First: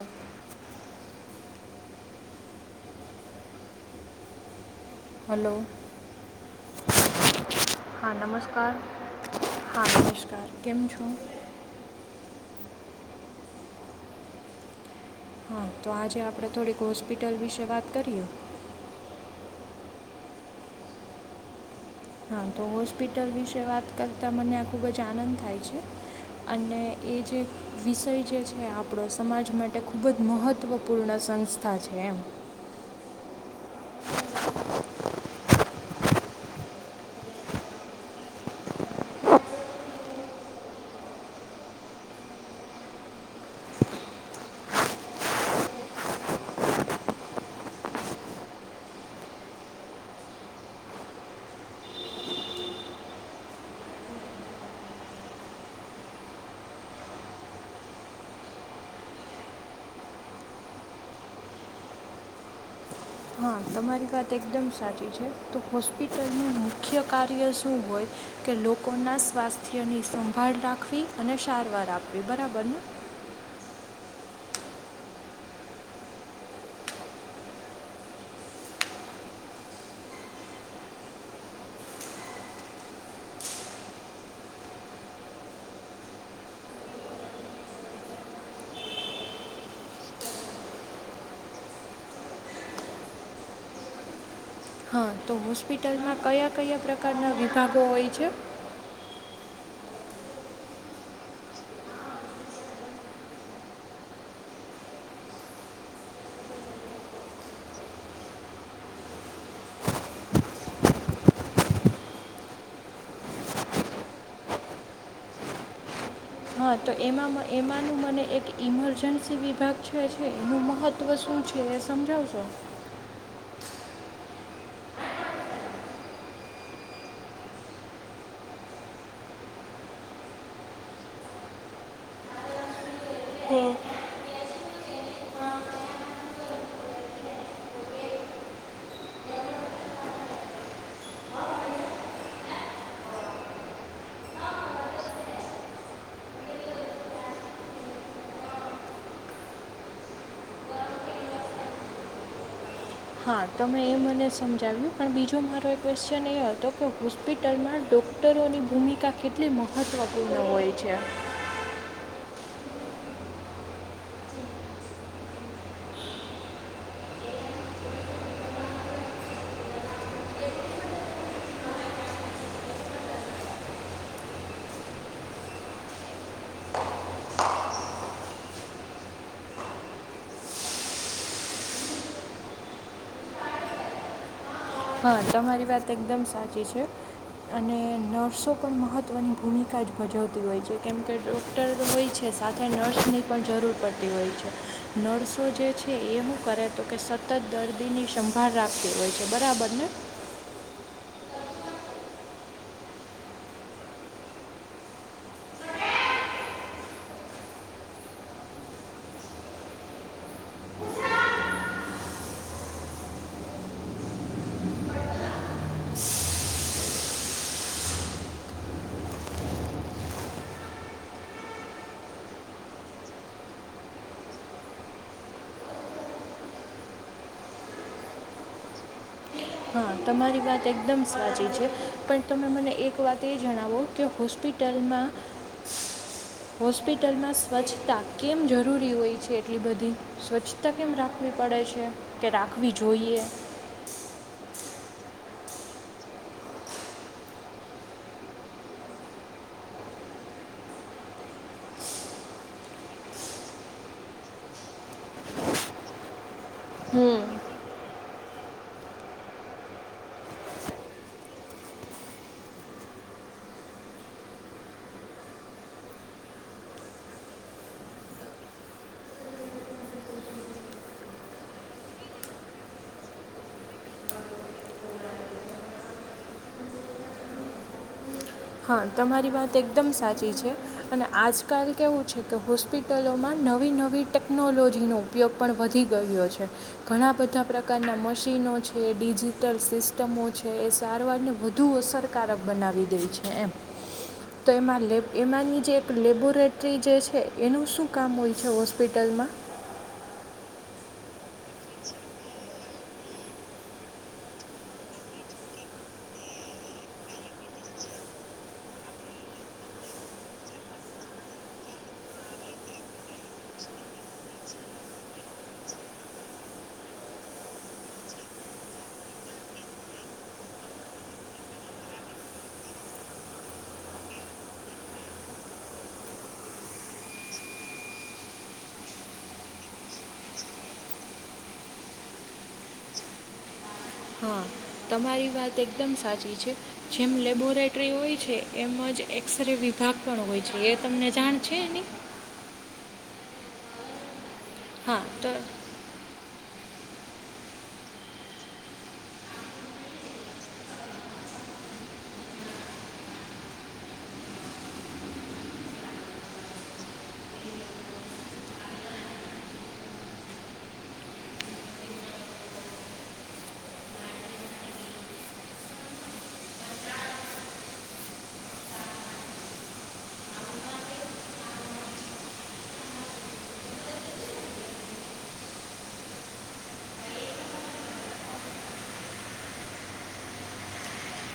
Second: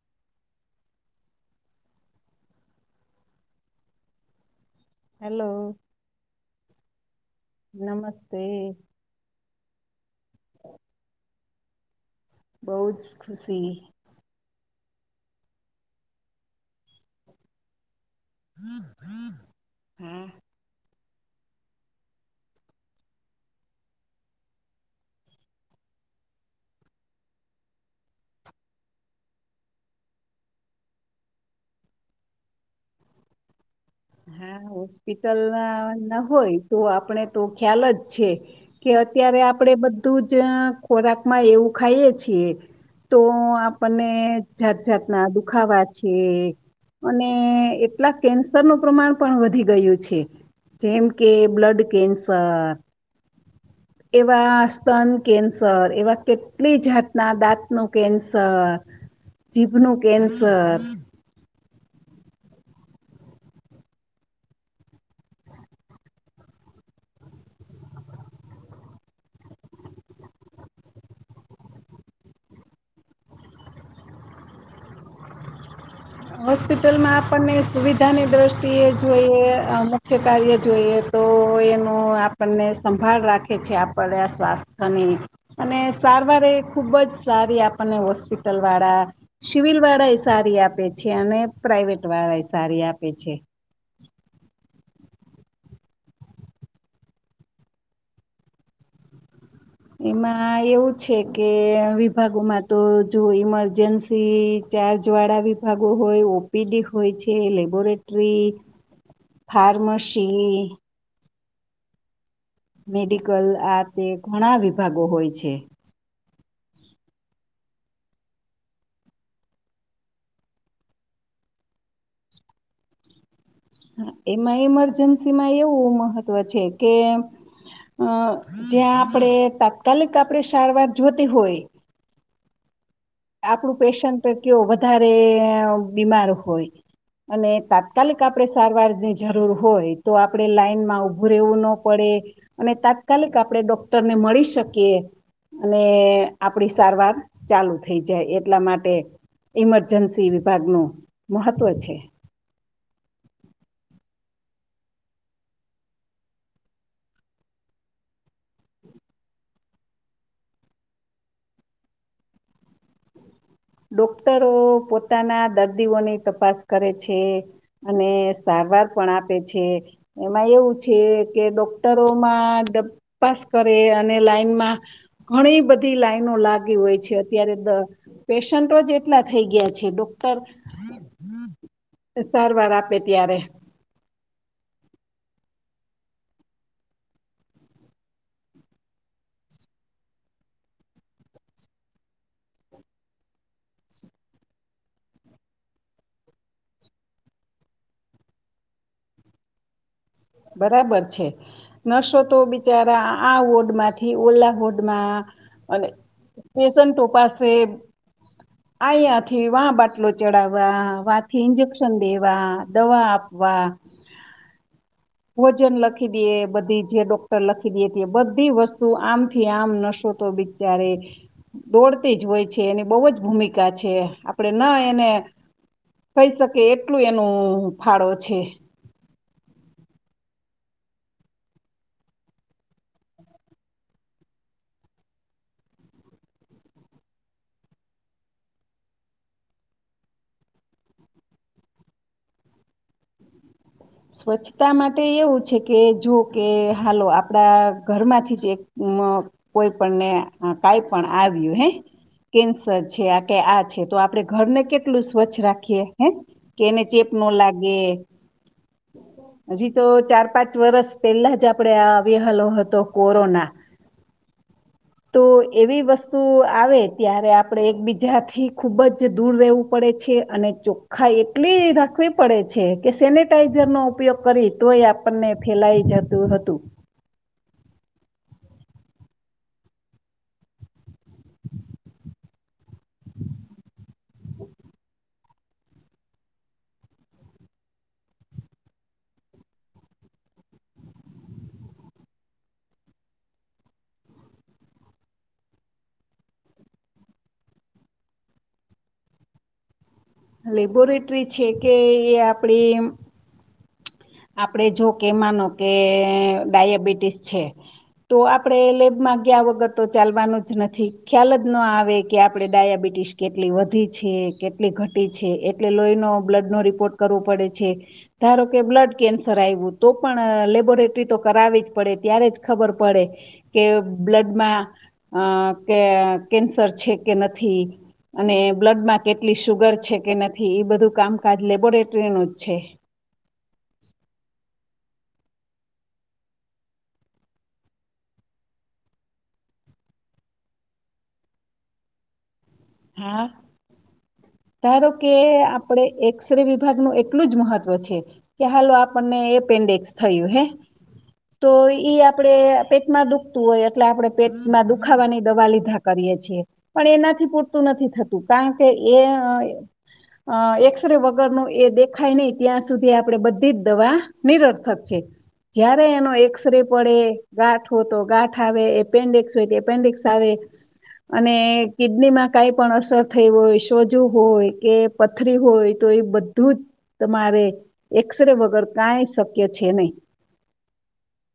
હ હલો. હા નમસ્તે. નમસ્કાર હા નમસ્કાર કેમ છો? બહુ જ ખુશી. હા તો આજે આપડે થોડીક હોસ્પિટલ વિશે વાત કરીએ. હમ. હા તો હોસ્પિટલ વિશે વાત કરતાં મને આ ખૂબ જ આનંદ થાય છે, અને એ જે વિષય જે છે આપડો સમાજ માટે ખૂબ જ મહત્ત્વપૂર્ણ સંસ્થા છે એમ. હા હોસ્પિટલ ના ના હોય તો આપણે તો ખ્યાલ જ છે કે અત્યારે આપડે બધું જ ખોરાકમાં એવું ખાઈએ છીએ તો આપણને જાત જાતના દુખાવા છે અને એટલા કેન્સ સર નું પ્રમાણ પણ વધી ગયું છે જેમ કે બ્લડ કેન્સર એવા સ્તન કેન્સર એવા કેટલી જાતના દાંતનું કેન્સર, જીભનું કેન્સર. હા તમારી વાત એકદમ સાચી છે તો હોસ્પિટલનું મુખ્ય કાર્ય શું હોય કે લોકોના સ્વાસ્થ્યની સંભાળ રાખવી અને સારવાર આપવી બરાબરને. હોસ્પિટલમાં આપણને સુવિધાની દ્રષ્ટિએ જોઈએ અ મુખ્ય કાર્ય જોઈએ તો એનો આપણને સંભાળ રાખે છે આપડા સ્વાસ્થ્યની અને સારવાર એ ખુબ જ સારી આપણને હોસ્પિટલ વાળા સિવિલ વાળા એ સારી આપે છે અને પ્રાઇવેટ વાળાય સારી આપે છે. હા તો હોસ્પિટલમાં કયા કયા પ્રકારના વિભાગો હોય છે? એમાં એવું છે કે વિભાગોમાં તો જો ઈમરજન્સી ચાર્જ વાળા વિભાગો હોય, ઓપીડી હોય છે, લેબોરેટરી, ફાર્મસી મેડિકલ આ તે ઘણા વિભાગો હોય છે. હા તો એમાંમ એમાંનું મને એક ઇમરજન્સી વિભાગ છે છે એનું મહત્ત્વ શું છે? એ સમજાવશો. એમાં ઈમરજન્સી માં એવું મહત્વ છે કે અ જ્યાં આપડે તાત્કાલિક આપડે સારવાર જોતી હોય આપડુ પેશન્ટે કેવો વધારે અ બીમાર હોય અને તાત્કાલિક આપડે સારવારની જરૂર હોય તો આપડે લાાઈનમાં ઊભું રહેવું ન પડે અને તાત્કાલિક આપડે ડૉક્ટરને મળી શકીએ અને આપડી સારવાર ચાલુ થઈ જાય એટલા માટે ઈમરજન્સી વિભાગનું મહત્ત્વ છે. હા તમે એ મને સમજાવ્યું પણ બીજો મારો એ ક્વેશ્ચન એ હતો કે હોસ્પિટલમાં ડોક્ટરોની ભૂમિકા કેટલી મહત્ત્વપૂર્ણ હોય છે? ડોક્ટરો પોતાના દર્દીઓની તપાસ કરે છે અને સારવાર પણ આપે છે. એમાં એવું છે કે ડોક્ટરોમાં ડપ્પાસ કરે અને લાઈનમાં ઘણી બધી લાઈનો લાગી હોય છે અત્યારે દ પેશન્ટો જ એટલા થઈ ગયા છે ડોક્ટર સારવાર આપે ત્યારે. હા તમારી વાત એકદમ સાચી છે, અને નર્સો પણ મહત્ત્વની ભૂમિકા જ ભજવતી હોય છે કેમ કે, ડૉક્ટર હોય છે સાથે નર્સની પણ જરૂર પડતી હોય છે. નર્સો જે છે એમું કરે તો કે સતત દર્દીની સંભાળ રાખતી હોય છે બરાબર ને બરાબર છે નર્સો તો બિચારા આ વોર્ડ માંથી ઓલા વોર્ડમાં અને પેશન્ટો પાસે આયયાથી વા બાટલો ચડાવવા વાહથી ઈન્જેકશન દેવા દવા આપવા ભોજન લખી દયે બધી જે ડોક્ટર લખી દયે કે બધી વસ્તુ આમથી આમ નર્સો તો બિચારે દોડતી જ હોય છે, એની બહુ જ ભૂમિકા છે આપણે ના એને કઈ શકીએ એટલું એનું ફાળો છે. હા તમારી વાત એકદમ સાચી છે, પણ તમે મને એક વાત એ જણાવો કે હોૉસ્પિટલમાં હોસ્પિટલમાં સ્વચ્છતા કેમ જરૂરી હોય છે? એટલી બધી સ્વચ્છતા કેમ રાખવી પડે છે કે, રાખવી જોઈએ. સ્વચ્છતા માટે એવું છે કે જો કે હાલો આપડા ઘરમાંથી જ એક અ કોઈ પણને કાંઈ પણ આવ્યું હે કેન્સર છે આ કે આ છે તો આપડે ઘરને કેટલું સ્વચ્છ રાખીએ હે કે એને ચેપ નો લાગે હજી તો ચાર પાંચ વર્ષ પેલા જ આપડે આવેલો હતો કોરોના. તો એવી વસ્તુ આવે ત્યારે આપણે એકબીજાથી ખૂબ જ દૂર રહેવું પડે છે અને ચોખ્ખા એટલી રાખવી પડે છે કે સેનેટાઈઝરનો ઉપયોગ કરી તોય આપણને ફેલાય જતું હતું હા તમારી વાત એકદમ સાચી છે અને આજકાલ કેવું છે કે હોસ્પિટલોમાં નવી નવી ટેકનોલોજીનો ઉપયોગ પણ વધી ગયો છે ઘણા બધા પ્રકારનાં મશીનો છે ડિજિટલ સિસ્ટમો છે એ સારવારને વધુ અસરકારક બનાવી દઈ છે એમ તો એમાં એમાંની જે એક લેબોરેટરી જે છે એનું શું કામ હોય છે હોસ્પિટલમાં લેબોરેટરી છે કે એ આપડી આપડે જો કે માનો કે ડાયાબિટીસ છે તો આપણે લેબમાં ગયા વગર તો ચાલવાનું જ નથી ખ્યાલ જ ના આવે કે આપડ ડાયાબિટીસ કેટલી વધી છે કેટલી ઘટી છે એટલે લોહીનો બ્લડ નો રિપોર્ટ કરવો પડે છે ધારો કે બ્લડ કેન્સર આવ્યું તો પણ લેબોરેટરી તો કરાવી જ પડે ત્યારે જ ખબર પડે કે બ્લડમાં કે કેન્સર છે કે નથી અને બ્લડમાં કેટલી સુુગર છે કે નથી એ બધું કામકાજ લેબોરેટરીનું જ છે હા તમારી વાત એકદમ સાચી છે જેમ લેબોરેટરી હોય છે એમ જ એક્સ રે વિભાગ પણ હોય છે એ તમને જાણ છે એ નહી હા ધારો હા કે તો આપડે એક અક્ષરે વિભાગનું એટલું જ મહત્વ છે કે હાલો આપણને એપેન્ડિક્સ થયું હે તો આપણે પેટમાં દુખતું હોય એટલે આપણે પેટમાં દુખાવાની દવા લીધા કરીએ છીએ પણ એનાથી પૂર નથી થતું કારણ કે એ એક્સરે વગરનું એ દેખાય નહી ત્યાં સુધી આપણે બધી દવા નિરર્થક છે જયારે એનો એક્સરે પડે ગાંઠ હો તો ગાંઠ આવે એપેન્ડિકસ હોય એપેન્ડિક્સ આવે અને કિડનીમાં કઈ પણ અસર થઈ હોય સોજું હોય કે પથરી હોય તો એ બધું જ તમારે એક્સરે વગર કાઈ શક્ય છે નહી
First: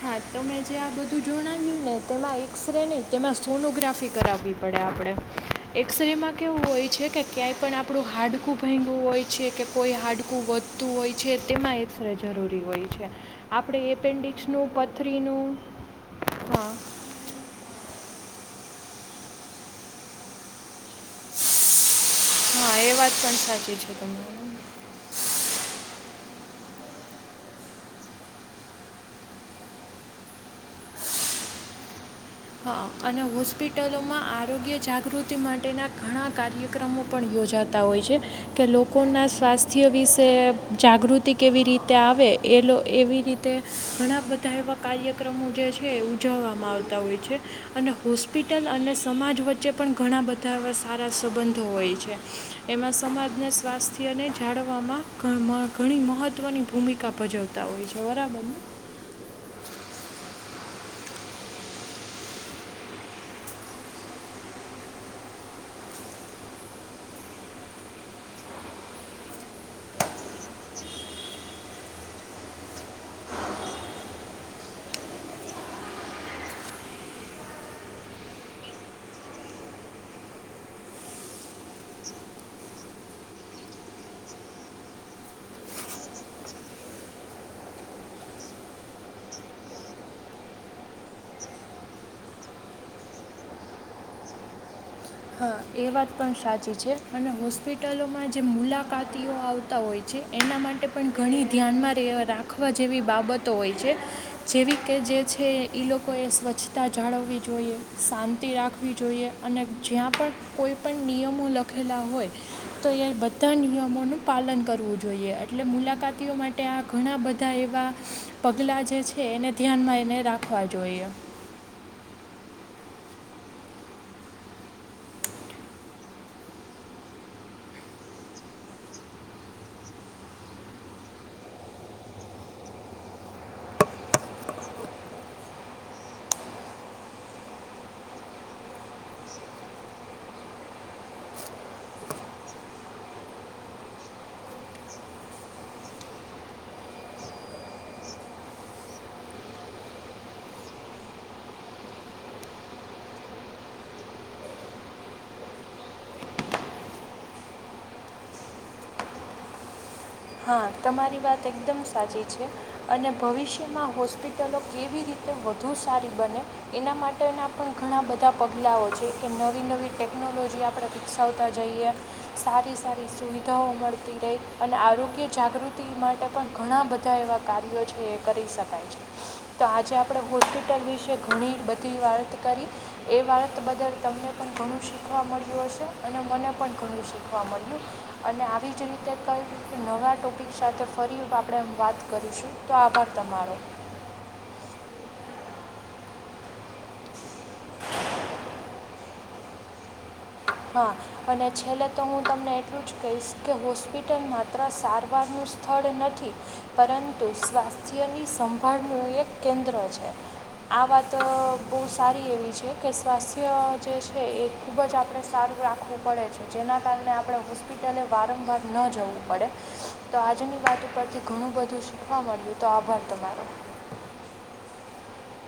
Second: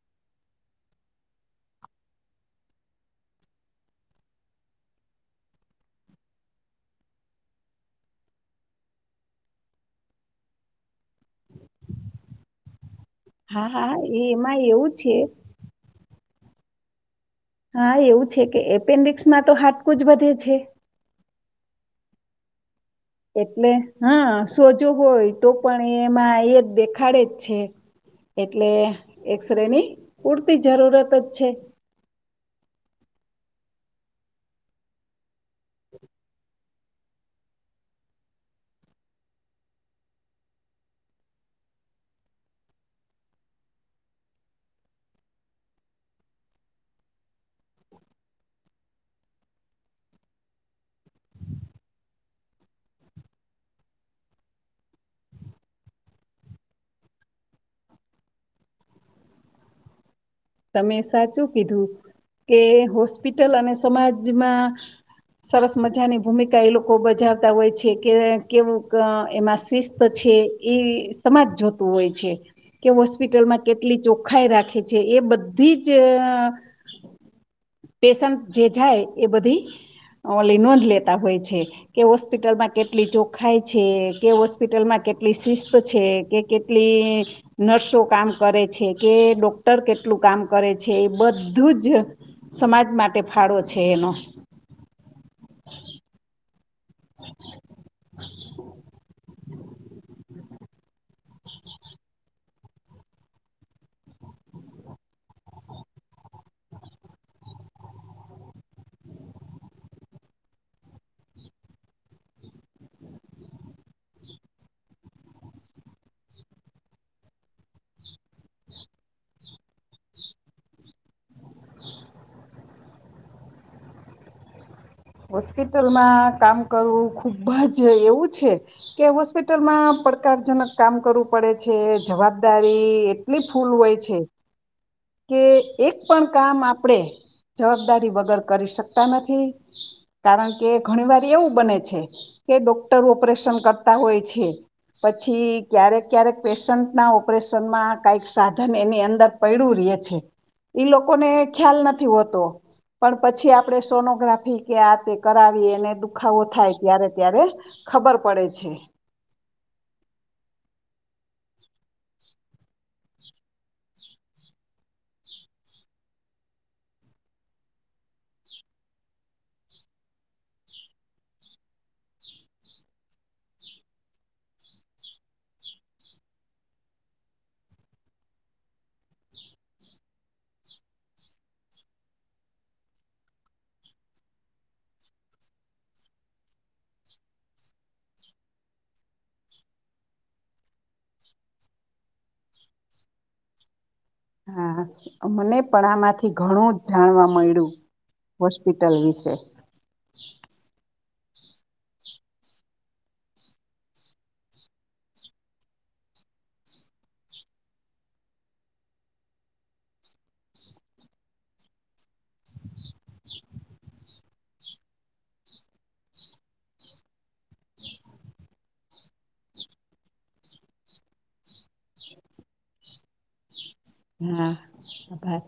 હા તોમેં જે આ બધું જોણાવ્યું ને તેમાં એક્સરે નહીં તેમાં સોનોગ્રાફી કરાવવી પડે આપણે એક્સરે માં કેવું હોય છે કે ક્યાંય પણ આપણું હાડકું ભાગું હોય છે કે કોઈ હાડકું વધતું હોય છે તેમાં એક્સરે જરૂરી હોય છે હા આપણે હા એ એમાં એપેન્ડિક્સનું એવું છે પથરીનું હા હા એવું છે કે એપેન્ડિક્સમાં તો હાટકું જ વધે છે હા એ વાત પણ એટલે સાચી છે હા તમારી સોજો હોય તો પણ એમાં એ જ દેખાડે જ છે એટલે એક્સરે ની પૂરતી જરૂરત જ છે હા અને હોસ્પિટલોમાં આરોગ્ય જાગૃતિ માટેના ઘણા કાર્યક્રમો પણ યોજાતા હોય છે કે લોકોના સ્વાસ્થ્ય વિશે જાગૃતિ કેવી રીતે આવે એ એવી રીતે ઘણા બધા એવા કાર્યક્રમો જે છે ઉજવવામાં આવતા હોય છે છે અને હોસ્પિટલ અને સમાજ વચ્ચે પણ ઘણા બધા એવા સારા સંબંધો હોય છે એમાં સમાજના સ્વાસ્થ્યને જાળવામાં ઘણી મહત્ત્વની ભૂમિકા ભજવતા હોય છે બરાબરને તમે સાચું કીધું કે હોસ્પિટલ અને સમાજમાં સરસ મજાની ભૂમિકા એ લોકો બજાવતા હોય છે કે કેવું એમાં શિસ્ત છે એ સમાજ જોતું હોય છે કે હોસ્પિટલમાં કેટલી ચોખ્ખાઈ રાખે છે એ બધુ બધી જ પેશન્ટ જે જાય એ બધી ઓલી નોંધ લેતા હોય છે કે હોસ્પિટલમાં કેટલી ચોખાઈ છે કે હોસ્પિટલમાં કેટલી શિસ્ત છે કે કેટલી નર્સો કામ કરે છે કે ડોક્ટર કે કેટલું કામ કરે છે એ બધું જ સમાજ માટે ફાળો છે એનો હા એ વાત પણ સાચી સાચી છે અને હોસ્પિટલોમાં જે મુલાકાતીઓ આવતા હોય છે એના માટે પણ ઘણી ધ્યાનમાં રહેવા રાખવા જેવી બાબતો હોય છે જેવી કે જે છે એ લોકોએ સ્વચ્છતા જાળવવી જોઈએ શાંતિ રાખવી જોઈએ અને જ્યાં પણ કોઈ પણ નિયમો લખેલા હોય તો એ બધા નિયમોનું પાલન કરવું જોઈએ એટલે મુલાકાતીઓ માટે આ ઘણા બધા એવા પગલાં જે છે એને ધ્યાનમાં એને રાખવા જોઈએ હોસ્પિટલમાં કામ કરવું ખુબ જ એવું છે કે હોસ્પિટલમાં પડકારજનક કામ કરવું પડે છે જવાબદારી એટલી ફૂલ હોય છે કે એક પણ કામ આપણેે જવાબદારી વગર કરી શકતા નથી કારણ કે ઘણી વાર એવું બને છે કે ડોક્ટર ઓપરેશન કરતા હોય છે પછી ક્યારેક ક્યારેક પેશન્ટ ના ઓપરેશનમાં કઈક સાધન એની અંદર પડડું ર છે ઈ લોકોને ખ્યાલ નથી હોતો પણ પછી આપણે સોનોગ્રાફી કે આ તે કરાવી એને દુખાવો થાય ત્યારે ત્યારે ખબર પડે છે હા તમારી વાત એકદમ સાચી છે અને ભવિષ્યમાં હોસ્પિટલો કેવી રીતે વધુ સારી બને એના માટેના પણ ઘણા બધા પગલાંઓ છે કે નવી નવી ટેકનોલોજી આપણે વિકસાવતા જઈએ સારી સારી સુવિધાઓ મળતી રહી અને આરોગ્ય આરોગ્ય જાગૃતિ માટે પણ ઘણા બધા એવા કાર્યો છે એ કરી શકાય છે તો આજે આપણે હોસ્પિટલ વિશે ઘણી બધી વાર્ત કરી એ વાત બદલ તમને પણ ઘણું શીખવા મળ્યું હશે અને મને પણ ઘણું શીખવા મળ્યું અને આવી જ રીતે કંઈક કે નવા ટોપિક સાથે ફરી આપણેમ વાત કરીશું તો આભાર તમારો હા મને પણ આમાંથી ઘણું જ જાણવા મળ્યું હોસ્પિટલ વિશે હા અને છેલ્લે તો હું તમને એટલું જ કહીશ કે હોસ્પિટલ માત્ર સારવારનું સ્થળ નથી પરંતુ સ્વાસ્થ્યની સંભાળનું એક કેન્દ્ર છે આ વાત બહુ સારી એવી છે કે સ્વાસ્થ્ય જે છે એ ખૂબ જ આપણે સારું રાખવું પડે છે જેના કારણે આપણે હોસ્પિટલે વારંવાર ન જવું પડે તો આજની વાત ઉપરથી ઘણું બધું શીખવા મળ્યું તો આભાર તમારો હા આભાર